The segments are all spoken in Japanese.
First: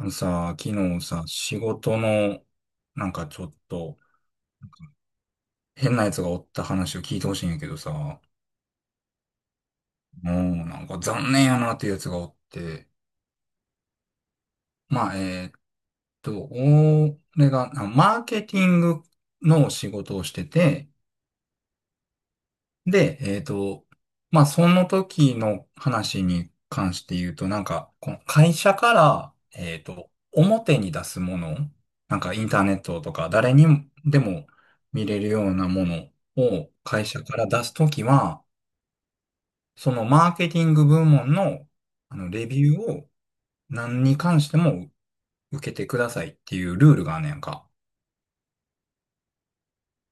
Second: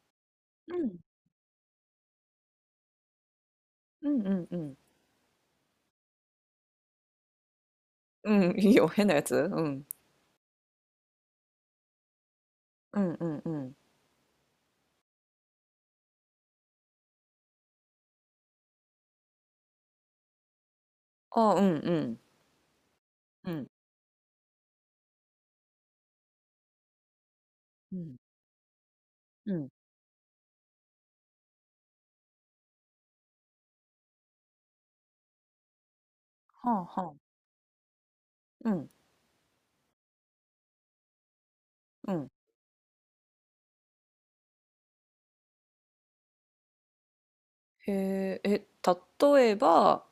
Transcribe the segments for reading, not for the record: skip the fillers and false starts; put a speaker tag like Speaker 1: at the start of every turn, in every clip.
Speaker 1: あのさ、昨
Speaker 2: うん。
Speaker 1: 日さ、仕事の、なんかちょっと、
Speaker 2: うんうんう
Speaker 1: なん
Speaker 2: ん。
Speaker 1: か変なやつがおった話を聞いてほしいんやけどさ、も
Speaker 2: うん、いいよ、変なやつ。うん。
Speaker 1: うなんか残念やなっていうやつがおって、
Speaker 2: うんうんうん。
Speaker 1: まあ、俺が、マーケティングの仕事をしてて、
Speaker 2: あ、うんうん。
Speaker 1: で、
Speaker 2: うん。
Speaker 1: まあ、その時の話に関して言うと、なんか、
Speaker 2: う
Speaker 1: こ
Speaker 2: ん。
Speaker 1: の会社から、
Speaker 2: うん。
Speaker 1: 表に出すもの、なんかインターネットとか誰にでも見れるようなものを
Speaker 2: はあ
Speaker 1: 会
Speaker 2: は
Speaker 1: 社
Speaker 2: あ。
Speaker 1: から出すときは、
Speaker 2: うん。
Speaker 1: そのマーケティング部門の、
Speaker 2: うん。
Speaker 1: レビューを何に関しても受けてくださいっていうルールがあんねやんか。
Speaker 2: へえ、例えば、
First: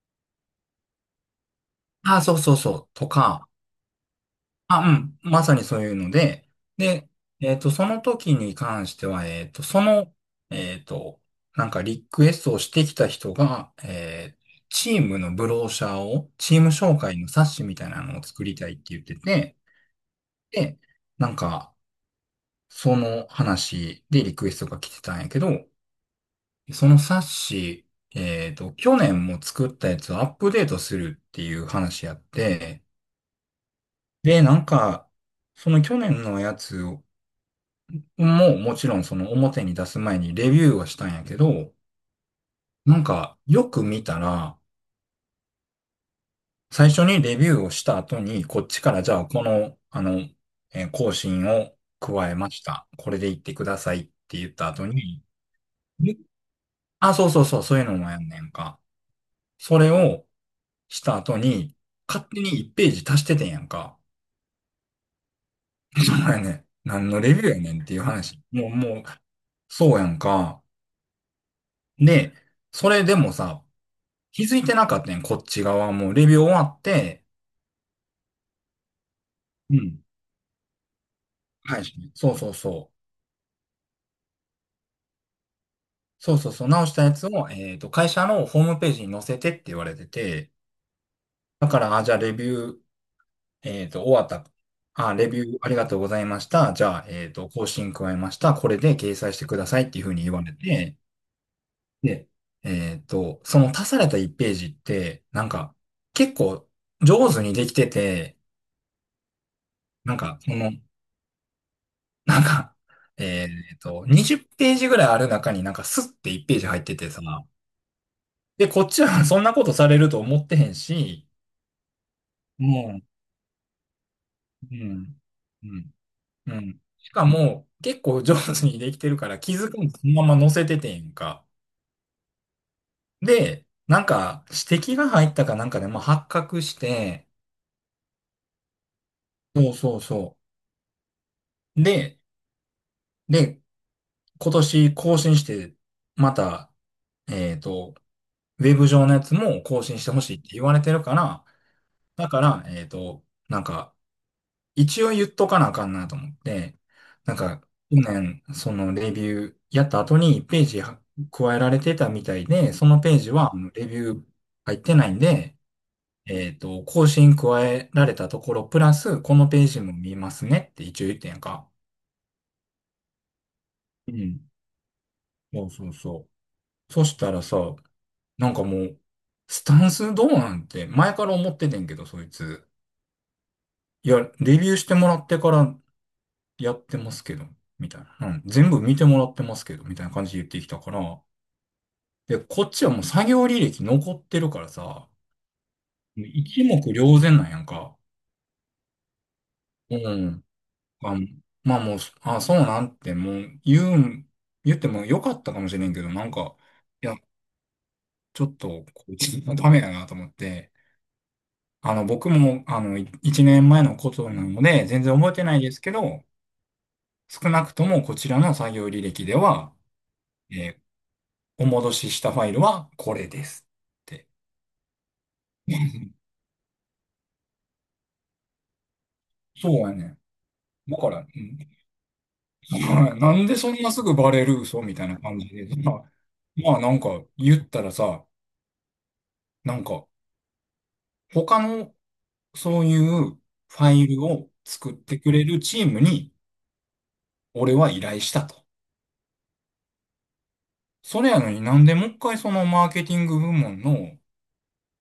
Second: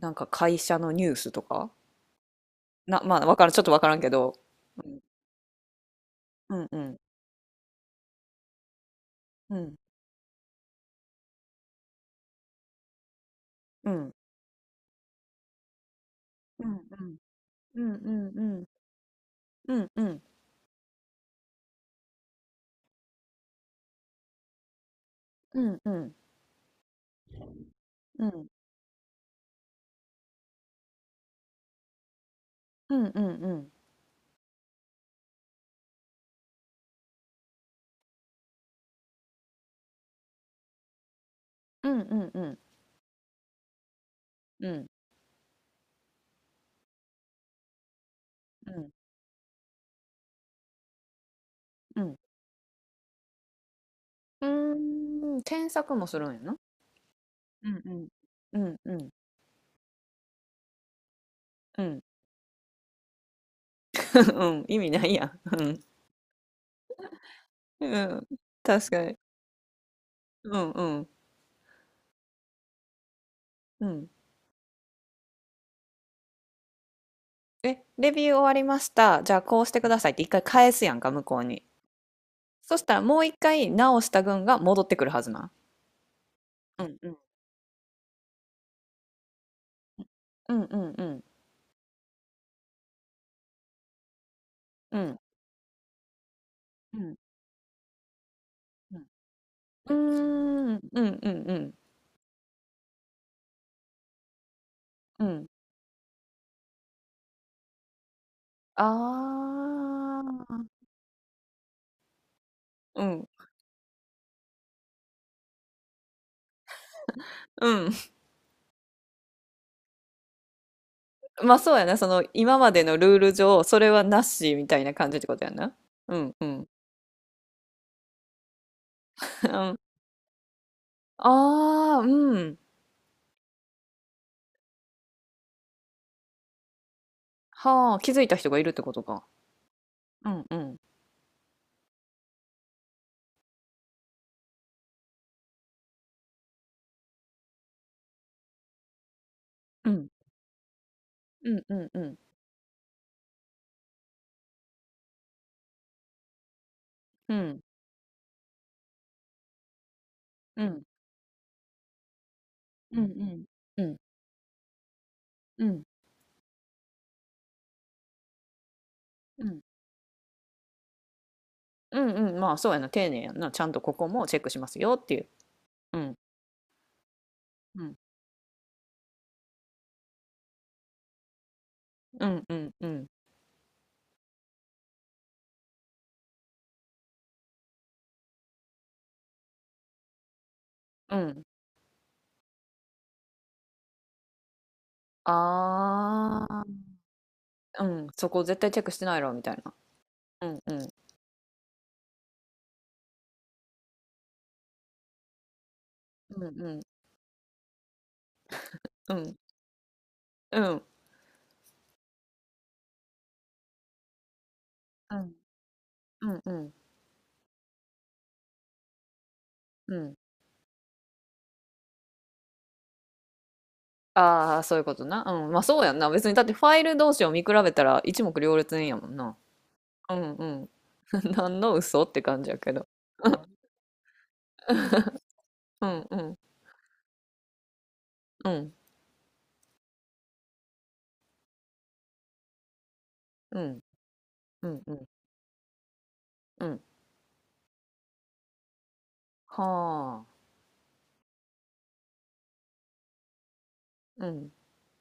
Speaker 2: なんか会社のニュースとか
Speaker 1: ああ、そうそうそう、
Speaker 2: な、
Speaker 1: と
Speaker 2: まあ、わか
Speaker 1: か、
Speaker 2: らん、ちょっとわからんけど。
Speaker 1: あ、
Speaker 2: う
Speaker 1: う
Speaker 2: ん。
Speaker 1: ん。まさにそういうので、
Speaker 2: うんうん。
Speaker 1: で、その時に関しては、
Speaker 2: うん。
Speaker 1: その、えっと、なんかリクエストをしてきた人が、
Speaker 2: うん。
Speaker 1: チームのブローシャーを、チー
Speaker 2: う
Speaker 1: ム
Speaker 2: んう
Speaker 1: 紹
Speaker 2: ん。
Speaker 1: 介の冊子み
Speaker 2: う
Speaker 1: たい
Speaker 2: ん
Speaker 1: な
Speaker 2: う
Speaker 1: のを
Speaker 2: ん
Speaker 1: 作り
Speaker 2: うん。
Speaker 1: たいって言ってて、
Speaker 2: うんうん。
Speaker 1: で、なんか、その話でリクエストが来てたんやけ
Speaker 2: う
Speaker 1: ど、
Speaker 2: んうん。
Speaker 1: その冊子、
Speaker 2: うん
Speaker 1: 去年も作ったやつをアップデートするっていう話やって、
Speaker 2: うんうん。
Speaker 1: で、なんか、その去年のやつもうもちろんその表に出す前にレビューはしたんやけど、
Speaker 2: うんうんうん。
Speaker 1: なんかよく見たら、
Speaker 2: うん。
Speaker 1: 最初にレビューをした後に、こっ
Speaker 2: う
Speaker 1: ち
Speaker 2: ん。
Speaker 1: からじゃあこの、更新を
Speaker 2: うん。
Speaker 1: 加えました。これで言ってくださいって
Speaker 2: う
Speaker 1: 言った後に、
Speaker 2: ーん、添削も
Speaker 1: え
Speaker 2: するんやな。
Speaker 1: そうそうそう、
Speaker 2: う
Speaker 1: そう
Speaker 2: ん
Speaker 1: いう
Speaker 2: う
Speaker 1: の
Speaker 2: ん。
Speaker 1: もやんねん
Speaker 2: うん
Speaker 1: か。
Speaker 2: うん。
Speaker 1: それをした後に、
Speaker 2: うん。
Speaker 1: 勝手に1ページ足しててんやんか。
Speaker 2: うん、意味ないやん。うん、
Speaker 1: そうやねん。何のレビューやねんって
Speaker 2: う
Speaker 1: いう
Speaker 2: ん、
Speaker 1: 話。もう、も
Speaker 2: 確か
Speaker 1: う、
Speaker 2: に。
Speaker 1: そうやん
Speaker 2: う
Speaker 1: か。
Speaker 2: んうん、
Speaker 1: で、それでもさ、
Speaker 2: うん。
Speaker 1: 気づいてなかったね、こっち側も。レビュー終わって、
Speaker 2: え、レビュー終わりました。じゃあこうし
Speaker 1: う
Speaker 2: てくだ
Speaker 1: ん。
Speaker 2: さいって一回返すやんか、向こうに。
Speaker 1: はい。そうそう
Speaker 2: そし
Speaker 1: そ
Speaker 2: たら
Speaker 1: う。
Speaker 2: もう一回直した群が戻ってくるはずな。
Speaker 1: そうそうそう。直したやつを、会社のホームページに載せてって言われて
Speaker 2: う
Speaker 1: て、
Speaker 2: んうんうん
Speaker 1: だから、あ、じゃあレビュー、終わった。
Speaker 2: う
Speaker 1: あ、
Speaker 2: ん
Speaker 1: レビューありがとうございました。じ
Speaker 2: うん
Speaker 1: ゃあ、
Speaker 2: うん。
Speaker 1: 更新加えました。これ
Speaker 2: う
Speaker 1: で
Speaker 2: ん
Speaker 1: 掲載してくださいっ
Speaker 2: う
Speaker 1: ていうふうに言われ
Speaker 2: んうーん、
Speaker 1: て、
Speaker 2: うんうんうん
Speaker 1: で、その足された1ページっ
Speaker 2: う
Speaker 1: て、な
Speaker 2: ん。
Speaker 1: んか、結構上手にできてて、
Speaker 2: あ
Speaker 1: なんか、そ
Speaker 2: あ。
Speaker 1: の、なんか、
Speaker 2: うん。
Speaker 1: 20ページぐらいある中になんかスッて1ページ入っててさ、
Speaker 2: うん。
Speaker 1: で、こっちは そんなことされると思ってへんし、
Speaker 2: まあそうやな、その今までの
Speaker 1: も
Speaker 2: ルール上、それはなしみ
Speaker 1: う、
Speaker 2: た
Speaker 1: う
Speaker 2: いな感
Speaker 1: ん、
Speaker 2: じってことや
Speaker 1: う
Speaker 2: な。
Speaker 1: ん、
Speaker 2: うんう
Speaker 1: う
Speaker 2: ん。
Speaker 1: ん。しかも、結構上手にできてるから気
Speaker 2: う
Speaker 1: づ
Speaker 2: ん。
Speaker 1: くんそのまま載せててんか。
Speaker 2: ああ、うん。
Speaker 1: で、なんか指摘が入ったかなんかで、まあ、発覚して、
Speaker 2: はあ、気づいた人がいるってことか。
Speaker 1: そうそう
Speaker 2: う
Speaker 1: そ
Speaker 2: んうん。
Speaker 1: う。で、で、今年更新して、また、えーっと、ウェブ上のやつも更
Speaker 2: う
Speaker 1: 新し
Speaker 2: ん。
Speaker 1: てほしいって言われてるから、
Speaker 2: うんうんうん。
Speaker 1: だから、なんか、一応言っとかなあかんなと思って、
Speaker 2: う
Speaker 1: なんか、
Speaker 2: ん。
Speaker 1: 去年、そのレビューやった後にペ
Speaker 2: う
Speaker 1: ージ
Speaker 2: ん。
Speaker 1: は加えられてたみたいで、そ
Speaker 2: う
Speaker 1: の
Speaker 2: んう
Speaker 1: ページ
Speaker 2: ん。
Speaker 1: はあの
Speaker 2: う
Speaker 1: レ
Speaker 2: ん。
Speaker 1: ビュー入ってないんで、
Speaker 2: うん。
Speaker 1: 更新加えられたところ、プラス、このページも見ますねって一応言ってんやんか。
Speaker 2: うんうんうん。まあ、そうやな。丁寧やな。ちゃんとここ
Speaker 1: う
Speaker 2: もチェ
Speaker 1: ん。
Speaker 2: ックしますよっていう。
Speaker 1: そうそう
Speaker 2: うん。
Speaker 1: そう。そしたらさ、
Speaker 2: うん。
Speaker 1: なんかもう、スタンスどうなんて前から思っててんけど、そ
Speaker 2: う
Speaker 1: い
Speaker 2: んう
Speaker 1: つ。
Speaker 2: んうん。
Speaker 1: いや、レビューしてもらってからやってますけど、みたいな。うん。全部見てもらってますけど、みたいな感じで言ってきたか
Speaker 2: う
Speaker 1: ら。
Speaker 2: ん。
Speaker 1: で、こっちはもう作業履歴残ってるからさ、
Speaker 2: あ
Speaker 1: 一
Speaker 2: あ。
Speaker 1: 目瞭然なんやん
Speaker 2: う
Speaker 1: か。
Speaker 2: ん。そこ絶対チェックしてないろ、みたいな。
Speaker 1: うん。
Speaker 2: うんうん。
Speaker 1: あ、まあもう、あ、そうなんてもう言うん、言ってもよかったかもしれんけど、なん
Speaker 2: うん
Speaker 1: か、
Speaker 2: うん。
Speaker 1: いや、ちょっと、こ
Speaker 2: う
Speaker 1: い
Speaker 2: ん。
Speaker 1: つダメだなと思っ
Speaker 2: う
Speaker 1: て、
Speaker 2: ん。
Speaker 1: 僕も、一年前のことなので、全
Speaker 2: う
Speaker 1: 然覚え
Speaker 2: ん。
Speaker 1: てないですけど、
Speaker 2: うんうん。
Speaker 1: 少なくともこちらの作業履歴では、
Speaker 2: うん。
Speaker 1: えーお戻ししたファイルはこれですって。
Speaker 2: ああ、そういうことな。うん。まあ、そうやんな。別に、だってファイル同士を見比べたら一目瞭然やもんな。
Speaker 1: そうや
Speaker 2: う
Speaker 1: ね
Speaker 2: ん
Speaker 1: だか
Speaker 2: う
Speaker 1: ら、
Speaker 2: ん。何の嘘って感じやけど。
Speaker 1: うん、
Speaker 2: うん。
Speaker 1: なんでそんなすぐバレる嘘みたい な感じで。
Speaker 2: う
Speaker 1: ま
Speaker 2: ん。
Speaker 1: あ、
Speaker 2: うん
Speaker 1: まあなんか言ったらさ、
Speaker 2: うん
Speaker 1: なんか他のそういう
Speaker 2: う
Speaker 1: フ
Speaker 2: ん
Speaker 1: ァイルを
Speaker 2: うん
Speaker 1: 作
Speaker 2: う
Speaker 1: っ
Speaker 2: ん
Speaker 1: てくれるチームに
Speaker 2: うん。
Speaker 1: 俺は依頼したと。
Speaker 2: はあ。
Speaker 1: それやのになんでもう一回そのマーケティング部門の
Speaker 2: うん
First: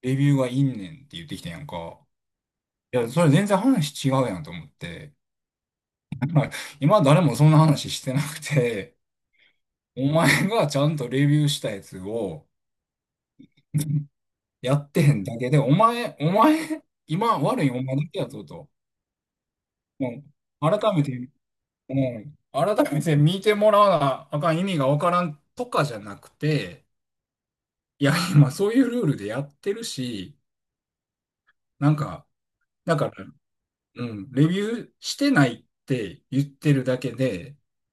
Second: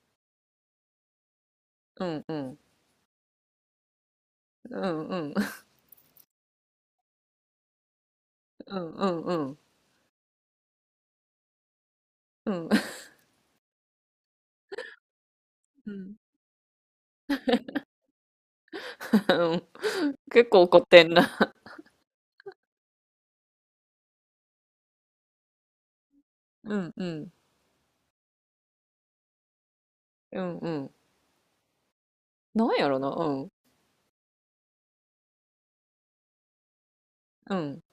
Speaker 1: レビューがいんねんって言ってきたやんか。
Speaker 2: うんうん
Speaker 1: いや、それ全然話違うやんと思っ
Speaker 2: うん
Speaker 1: て。
Speaker 2: うんうん
Speaker 1: 今誰もそんな話してなく
Speaker 2: うん
Speaker 1: て、
Speaker 2: うん
Speaker 1: お前がちゃんとレビューしたやつを
Speaker 2: うん
Speaker 1: やってへんだけで、お
Speaker 2: うん
Speaker 1: 前、お前、今悪いお前だけやぞと。
Speaker 2: うん。
Speaker 1: も
Speaker 2: 結構怒
Speaker 1: う、
Speaker 2: っ
Speaker 1: 改
Speaker 2: て
Speaker 1: め
Speaker 2: ん
Speaker 1: て、
Speaker 2: な。
Speaker 1: もう、改めて見てもらわなあかん意味がわからんとかじゃなく
Speaker 2: う
Speaker 1: て、
Speaker 2: んうん
Speaker 1: いや、今そういうルールでやってるし、
Speaker 2: うん。うん。
Speaker 1: なんか、
Speaker 2: なんや
Speaker 1: だ
Speaker 2: ろ
Speaker 1: か
Speaker 2: な。
Speaker 1: ら、
Speaker 2: うん
Speaker 1: うん、レビューしてないって言ってるだけ
Speaker 2: う
Speaker 1: で、
Speaker 2: ん。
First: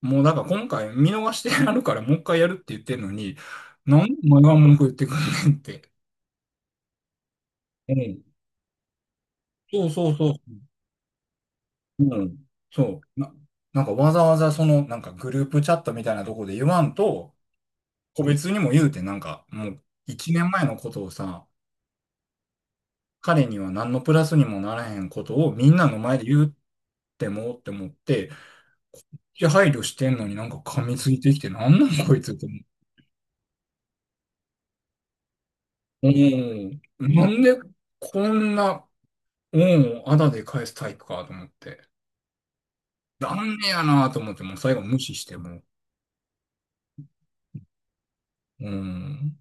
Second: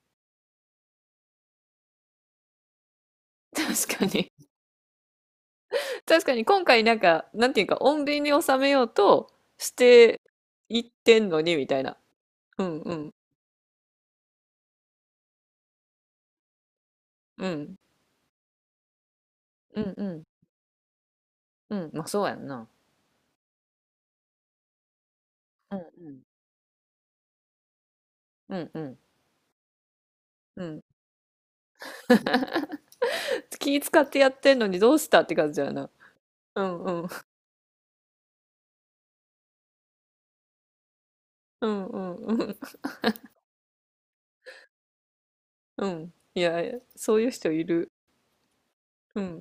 Speaker 1: もうだから今回見逃してやるからもう一回やるって言ってるのに、
Speaker 2: 確
Speaker 1: な
Speaker 2: か
Speaker 1: んでお
Speaker 2: に。
Speaker 1: 前が文句言ってくんねんって。
Speaker 2: 確かに今回なんかなんていうか
Speaker 1: う
Speaker 2: 穏便
Speaker 1: ん。
Speaker 2: に収めようとし
Speaker 1: そうそう
Speaker 2: て
Speaker 1: そう。
Speaker 2: いってんのにみたいな。
Speaker 1: うん。
Speaker 2: うんう
Speaker 1: そ
Speaker 2: ん
Speaker 1: う。な、なんかわざわざその、なんかグループチャットみたいなとこで言わんと、
Speaker 2: うん
Speaker 1: 個別にも言うて、なんかも
Speaker 2: う
Speaker 1: う
Speaker 2: んうん
Speaker 1: 一年前のことをさ、
Speaker 2: うん。まあそうやんな。
Speaker 1: 彼には何のプラスにもならへんことをみ
Speaker 2: う
Speaker 1: ん
Speaker 2: ん
Speaker 1: なの
Speaker 2: う
Speaker 1: 前
Speaker 2: ん
Speaker 1: で言うってもって思って、
Speaker 2: うんうん
Speaker 1: いや、配慮してんのになんか
Speaker 2: うん。
Speaker 1: 噛みついてきて、なんなんこいつって思う。
Speaker 2: 気使ってやってんのにどうしたって感じやな。
Speaker 1: う
Speaker 2: う
Speaker 1: ん。
Speaker 2: んうん。
Speaker 1: なんでこんな、恩をあだで返すタイプかと思っ
Speaker 2: う
Speaker 1: て。
Speaker 2: んうんうん。
Speaker 1: 残念やなと思って、もう最後無視してもう。
Speaker 2: うん。いやいや、そういう人いる。
Speaker 1: う
Speaker 2: うん
Speaker 1: ん。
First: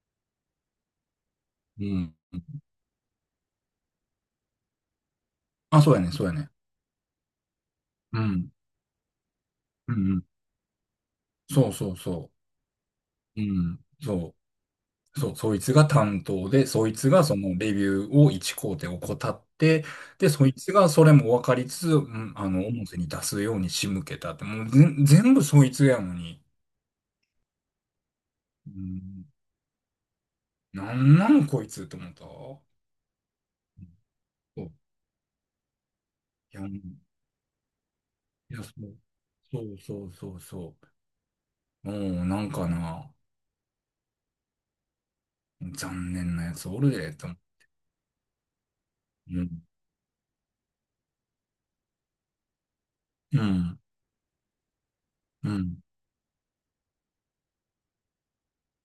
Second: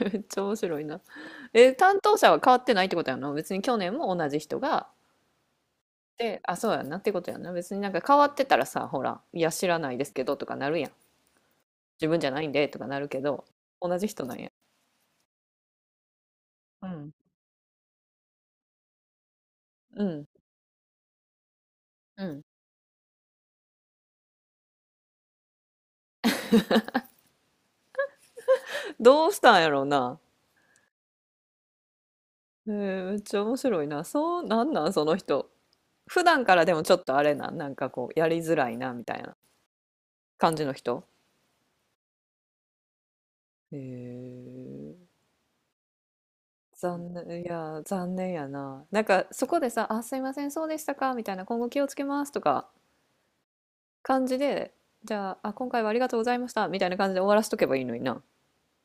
Speaker 2: うん。めっちゃ面白いな。え、
Speaker 1: う
Speaker 2: 担
Speaker 1: ん。
Speaker 2: 当者は変わってないってことやな。別に去年も同じ人が。
Speaker 1: あ、そうやね、そうや
Speaker 2: で、
Speaker 1: ね。
Speaker 2: あ、そうやなってことやな。別になんか変
Speaker 1: う
Speaker 2: わって
Speaker 1: ん。
Speaker 2: たらさ、ほら、いや、知らな
Speaker 1: う
Speaker 2: いです
Speaker 1: んう
Speaker 2: け
Speaker 1: ん。
Speaker 2: どとかなるやん。
Speaker 1: そうそう
Speaker 2: 自分じ
Speaker 1: そ
Speaker 2: ゃないんでとかなるけ
Speaker 1: う
Speaker 2: ど、
Speaker 1: うん。
Speaker 2: 同じ人な
Speaker 1: そ
Speaker 2: んや。
Speaker 1: う。そう、そいつが担当で、そ
Speaker 2: う
Speaker 1: いつ
Speaker 2: ん。
Speaker 1: がそのレビューを一工程怠って、
Speaker 2: うん。
Speaker 1: で、そいつがそれも分かりつつ、う
Speaker 2: う
Speaker 1: ん、
Speaker 2: ん。
Speaker 1: 表に出すように仕向けたって、もう全部そいつやのに、うん
Speaker 2: どうしたんやろうな。
Speaker 1: なんなんこいつって思った
Speaker 2: えー、めっちゃ面
Speaker 1: う
Speaker 2: 白い
Speaker 1: ん
Speaker 2: な。そう、な
Speaker 1: そう。い
Speaker 2: んなん、その人。普段か
Speaker 1: や、
Speaker 2: ら
Speaker 1: う
Speaker 2: で
Speaker 1: んい
Speaker 2: もちょっとあれな、なんかこう、やりづ
Speaker 1: や、
Speaker 2: ら
Speaker 1: そ
Speaker 2: いな、
Speaker 1: う。
Speaker 2: みたいな
Speaker 1: そうそうそう
Speaker 2: 感じの
Speaker 1: そ
Speaker 2: 人。
Speaker 1: う。もう、なんかな、
Speaker 2: へえ、
Speaker 1: 残念なやつおる
Speaker 2: 残
Speaker 1: で、と思う。
Speaker 2: 念、いや、残念やな。なんか、
Speaker 1: う
Speaker 2: そこ
Speaker 1: ん。
Speaker 2: でさ、あ、すいません、そうでしたか、みたいな、今後気をつけます、とか、
Speaker 1: うん。
Speaker 2: 感じで、じゃあ、
Speaker 1: う
Speaker 2: あ、今
Speaker 1: ん。
Speaker 2: 回はありがとうございました、みたいな感じで終わらしとけばいいのにな。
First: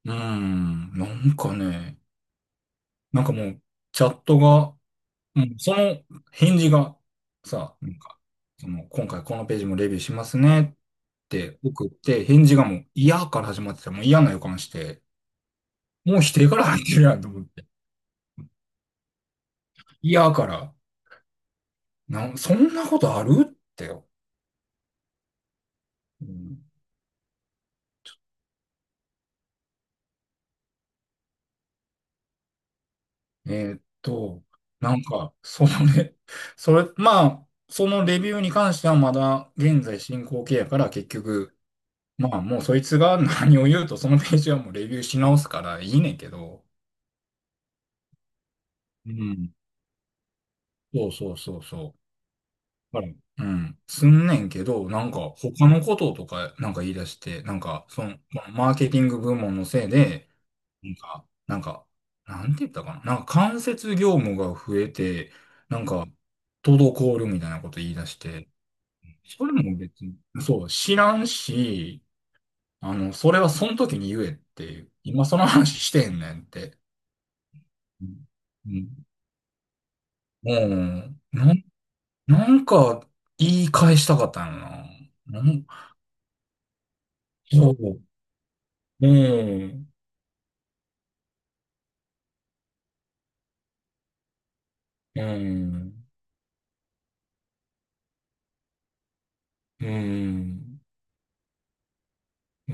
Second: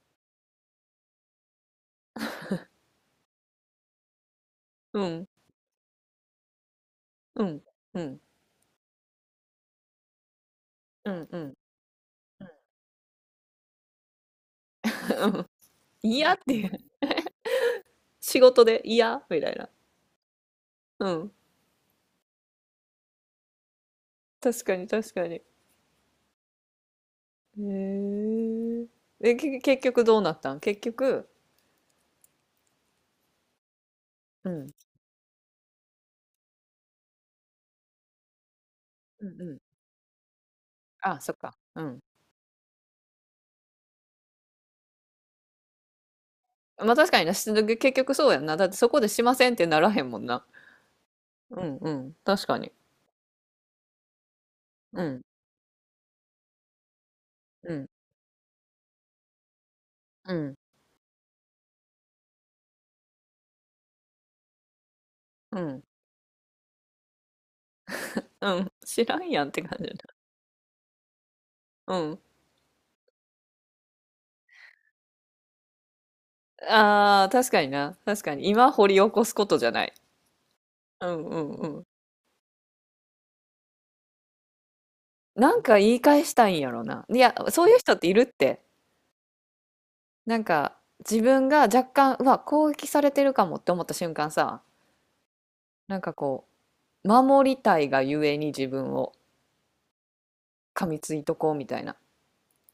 Speaker 1: うん。なんかね、なんかもう、チャットが、も
Speaker 2: うん、
Speaker 1: うその返事が
Speaker 2: うん、
Speaker 1: さ、なん
Speaker 2: う
Speaker 1: か、
Speaker 2: ん、
Speaker 1: その、今回このページもレビューしますね
Speaker 2: うん、
Speaker 1: っ
Speaker 2: うん。
Speaker 1: て送って、返事がもう嫌から始まってた。もう嫌な予感して、もう否
Speaker 2: やっ
Speaker 1: 定
Speaker 2: て
Speaker 1: から
Speaker 2: いう。
Speaker 1: 入ってるやんと思って。
Speaker 2: 仕事でいやみたいな。
Speaker 1: 嫌から、
Speaker 2: うん。
Speaker 1: そんなことあるってよ。
Speaker 2: 確かに、確かに。へ
Speaker 1: うん、
Speaker 2: え。結局どうなったん結局。
Speaker 1: えーっと、
Speaker 2: うん、
Speaker 1: なんか、そのね、それ、まあ、そのレビューに関してはま
Speaker 2: うん、
Speaker 1: だ
Speaker 2: うん。
Speaker 1: 現在進行形やから結
Speaker 2: あ、そっか。
Speaker 1: 局、
Speaker 2: うん。
Speaker 1: まあもうそいつが何を言うとそのページはもうレビューし直すからいいねんけど、
Speaker 2: まあ確かにな、結局そうやんな。だってそこで
Speaker 1: う
Speaker 2: しません
Speaker 1: ん。
Speaker 2: ってならへんもんな。
Speaker 1: そうそうそ
Speaker 2: う
Speaker 1: う
Speaker 2: んう
Speaker 1: そ
Speaker 2: ん、確かに。
Speaker 1: う。はいうん。すんねんけど、
Speaker 2: う
Speaker 1: なんか
Speaker 2: ん、
Speaker 1: 他のこととかなんか言い出して、なん
Speaker 2: う
Speaker 1: か
Speaker 2: ん、
Speaker 1: その、このマーケティング部門のせいで、
Speaker 2: うん、
Speaker 1: なんか、なんか、なんて言ったかな。なんか間接業務が増えて、
Speaker 2: う
Speaker 1: な
Speaker 2: ん、
Speaker 1: んか、滞るみたいなこと言い出して、
Speaker 2: うん、知らんや
Speaker 1: そ
Speaker 2: んっ
Speaker 1: れ
Speaker 2: て
Speaker 1: も
Speaker 2: 感じ
Speaker 1: 別
Speaker 2: だ。
Speaker 1: に、そう、知らん
Speaker 2: う
Speaker 1: し、
Speaker 2: ん。
Speaker 1: それはその時に言えっていう、今その話してんねんって。
Speaker 2: ああ、確かにな。
Speaker 1: うん。
Speaker 2: 確かに。今
Speaker 1: う
Speaker 2: 掘り
Speaker 1: ん。
Speaker 2: 起こすことじゃない。うんうん
Speaker 1: なん、
Speaker 2: うん。
Speaker 1: なんか、言い返したかったのな。な
Speaker 2: なん
Speaker 1: ん、
Speaker 2: か言い返したいんやろな。いや、そう
Speaker 1: そ
Speaker 2: いう人っ
Speaker 1: う。
Speaker 2: ているって。
Speaker 1: うん。
Speaker 2: なんか、自分が若干、うわ、攻撃されてるかもって思った瞬間さ、
Speaker 1: う
Speaker 2: なん
Speaker 1: ん。
Speaker 2: かこう、守りたいがゆえに自分を
Speaker 1: うん。
Speaker 2: 噛みついとこうみたいな
Speaker 1: う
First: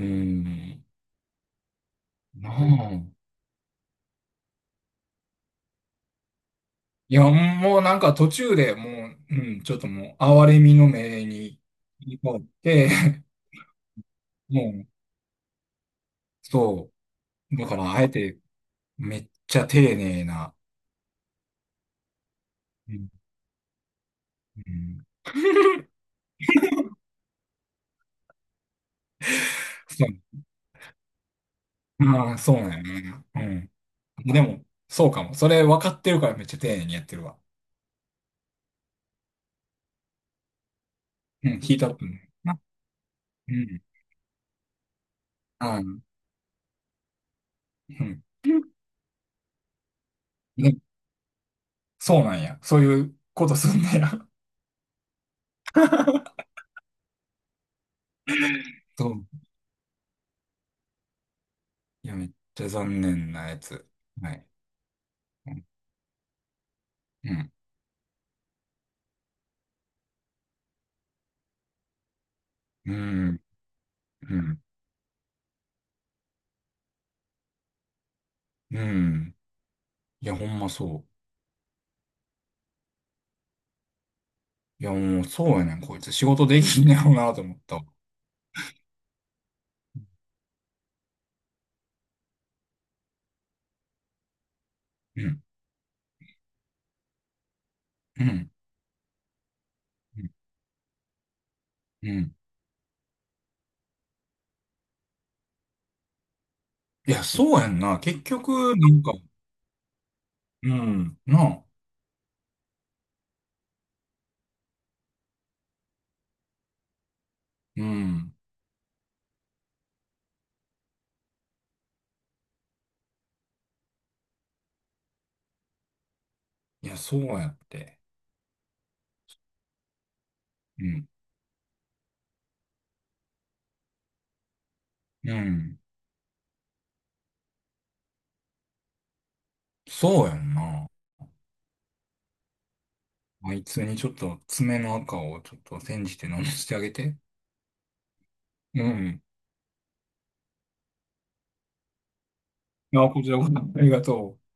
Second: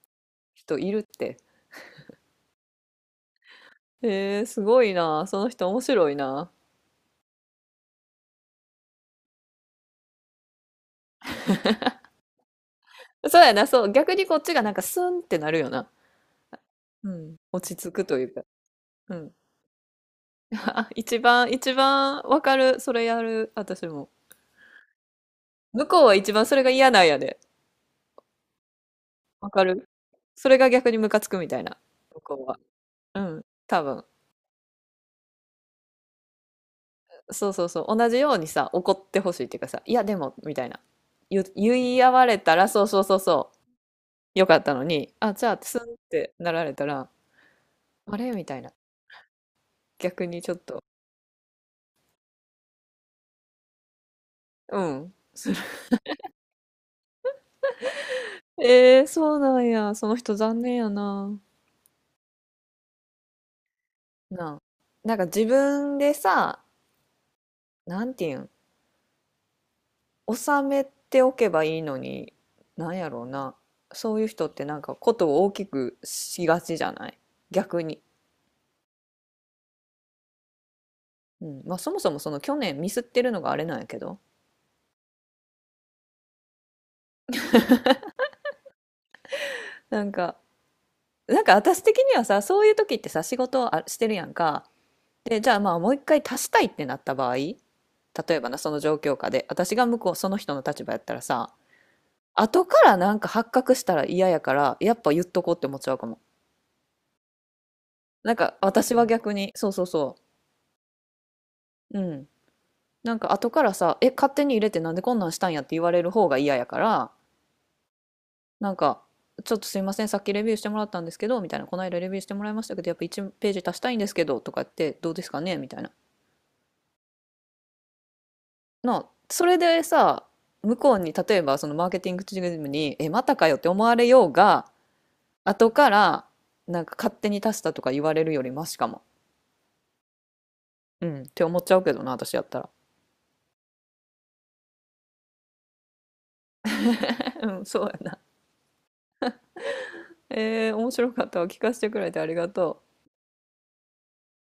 Speaker 2: 人
Speaker 1: ん。
Speaker 2: いるって。
Speaker 1: なあ。
Speaker 2: えー、すごいな。その人面白いな。
Speaker 1: いや、もうなんか途中でもう、うん、ちょっともう、哀れみの目に、切り替わって、
Speaker 2: そうやな、そう。逆にこっ ちが
Speaker 1: も
Speaker 2: なんか
Speaker 1: う、
Speaker 2: スンってなるよな。
Speaker 1: そ
Speaker 2: うん。
Speaker 1: う。だ
Speaker 2: 落ち
Speaker 1: か
Speaker 2: 着
Speaker 1: ら、あ
Speaker 2: く
Speaker 1: え
Speaker 2: という
Speaker 1: て、
Speaker 2: か。う
Speaker 1: めっ
Speaker 2: ん。
Speaker 1: ちゃ丁寧な、
Speaker 2: あ、一番、一番わかる。そ
Speaker 1: う
Speaker 2: れ
Speaker 1: ん。
Speaker 2: やる。私も。
Speaker 1: うん
Speaker 2: 向こうは一番それが嫌なんやで。わかる。
Speaker 1: そう。
Speaker 2: それが逆にムカつくみたいな。向
Speaker 1: あ
Speaker 2: こ
Speaker 1: あ、
Speaker 2: う
Speaker 1: そ
Speaker 2: は。
Speaker 1: うなんや
Speaker 2: う
Speaker 1: ね
Speaker 2: ん。多
Speaker 1: う
Speaker 2: 分。
Speaker 1: ん。でも、そうかも。それ分かってるからめっちゃ丁寧にやってるわ。
Speaker 2: そうそうそう。同じようにさ、怒ってほしいっていうかさ、いやでも、みたいな。言、
Speaker 1: うん、ヒートア
Speaker 2: 言
Speaker 1: ッ
Speaker 2: い
Speaker 1: プ
Speaker 2: 合わ
Speaker 1: ね。
Speaker 2: れた
Speaker 1: な
Speaker 2: ら、そうそうそうそ
Speaker 1: うん。
Speaker 2: う。よかったのに、あ、じゃあ、ス
Speaker 1: あ
Speaker 2: ンっ
Speaker 1: の、
Speaker 2: てなられたら、
Speaker 1: う
Speaker 2: あ
Speaker 1: ん。
Speaker 2: れみたいな。逆にちょっ
Speaker 1: ね
Speaker 2: と。
Speaker 1: そうなんや。そういうことすんだや。
Speaker 2: うん。えー、
Speaker 1: そう。
Speaker 2: そうなんや。その人残念やな。
Speaker 1: いや、めっちゃ残念なやつ。はい。
Speaker 2: なあ。なんか自
Speaker 1: うん。
Speaker 2: 分でさ、
Speaker 1: うん。
Speaker 2: なんていうん、収めておけばいいのに、なんやろうな。そういう
Speaker 1: う
Speaker 2: 人っ
Speaker 1: ん。
Speaker 2: てなんかことを大きくしがちじゃない、逆に。
Speaker 1: うん。いや、ほんまそ
Speaker 2: うん。まあそもそもその去年ミスってるのがあれなんやけど。
Speaker 1: う。いや、もうそうやねん、こいつ。仕事できんねやろうなと思ったわ。
Speaker 2: なんか、なんか私的にはさ、そういう時ってさ、仕事をしてるやんか。
Speaker 1: う
Speaker 2: で、
Speaker 1: ん。
Speaker 2: じゃあまあもう一回足したいってなった場合、例
Speaker 1: う
Speaker 2: えば
Speaker 1: ん。
Speaker 2: な、その状況下で、私が向こう、
Speaker 1: う
Speaker 2: そ
Speaker 1: ん。
Speaker 2: の人の立場やったらさ、
Speaker 1: うん
Speaker 2: 後からなんか発覚したら嫌やから、やっぱ言っとこうって思っちゃうかも。
Speaker 1: いや、そうやんな。結
Speaker 2: なんか
Speaker 1: 局、な
Speaker 2: 私
Speaker 1: ん
Speaker 2: は
Speaker 1: か、
Speaker 2: 逆に、そうそうそ
Speaker 1: うん。なあ。
Speaker 2: う。うん。なんか後からさ、え、勝手に入れてなんでこんなんしたんやって言われる方が嫌やから、
Speaker 1: うん。
Speaker 2: なんか、ちょっとすいません、さっきレビューしてもらったんですけど、みたいな、この間レビューしてもらいましたけど、やっぱ1ページ足したいんですけど、とかって、どうですかねみたいな。
Speaker 1: いや、そうやって。
Speaker 2: な、それでさ、向
Speaker 1: う
Speaker 2: こう
Speaker 1: ん。
Speaker 2: に、例えばそのマーケティングチームに、え、またかよって思われようが、
Speaker 1: う
Speaker 2: 後
Speaker 1: ん。
Speaker 2: から、なんか勝手に足したとか言われるよりマシかも。
Speaker 1: そうやんな。
Speaker 2: うん、って思っちゃうけどな、私やったら。
Speaker 1: あいつにちょっと爪の赤をちょっと煎じて飲ませてあげて。
Speaker 2: うん、そうやな。
Speaker 1: うん。
Speaker 2: えー、面白かったわ。聞かせてくれてありがとう。
Speaker 1: あ、こちらこそありがとう。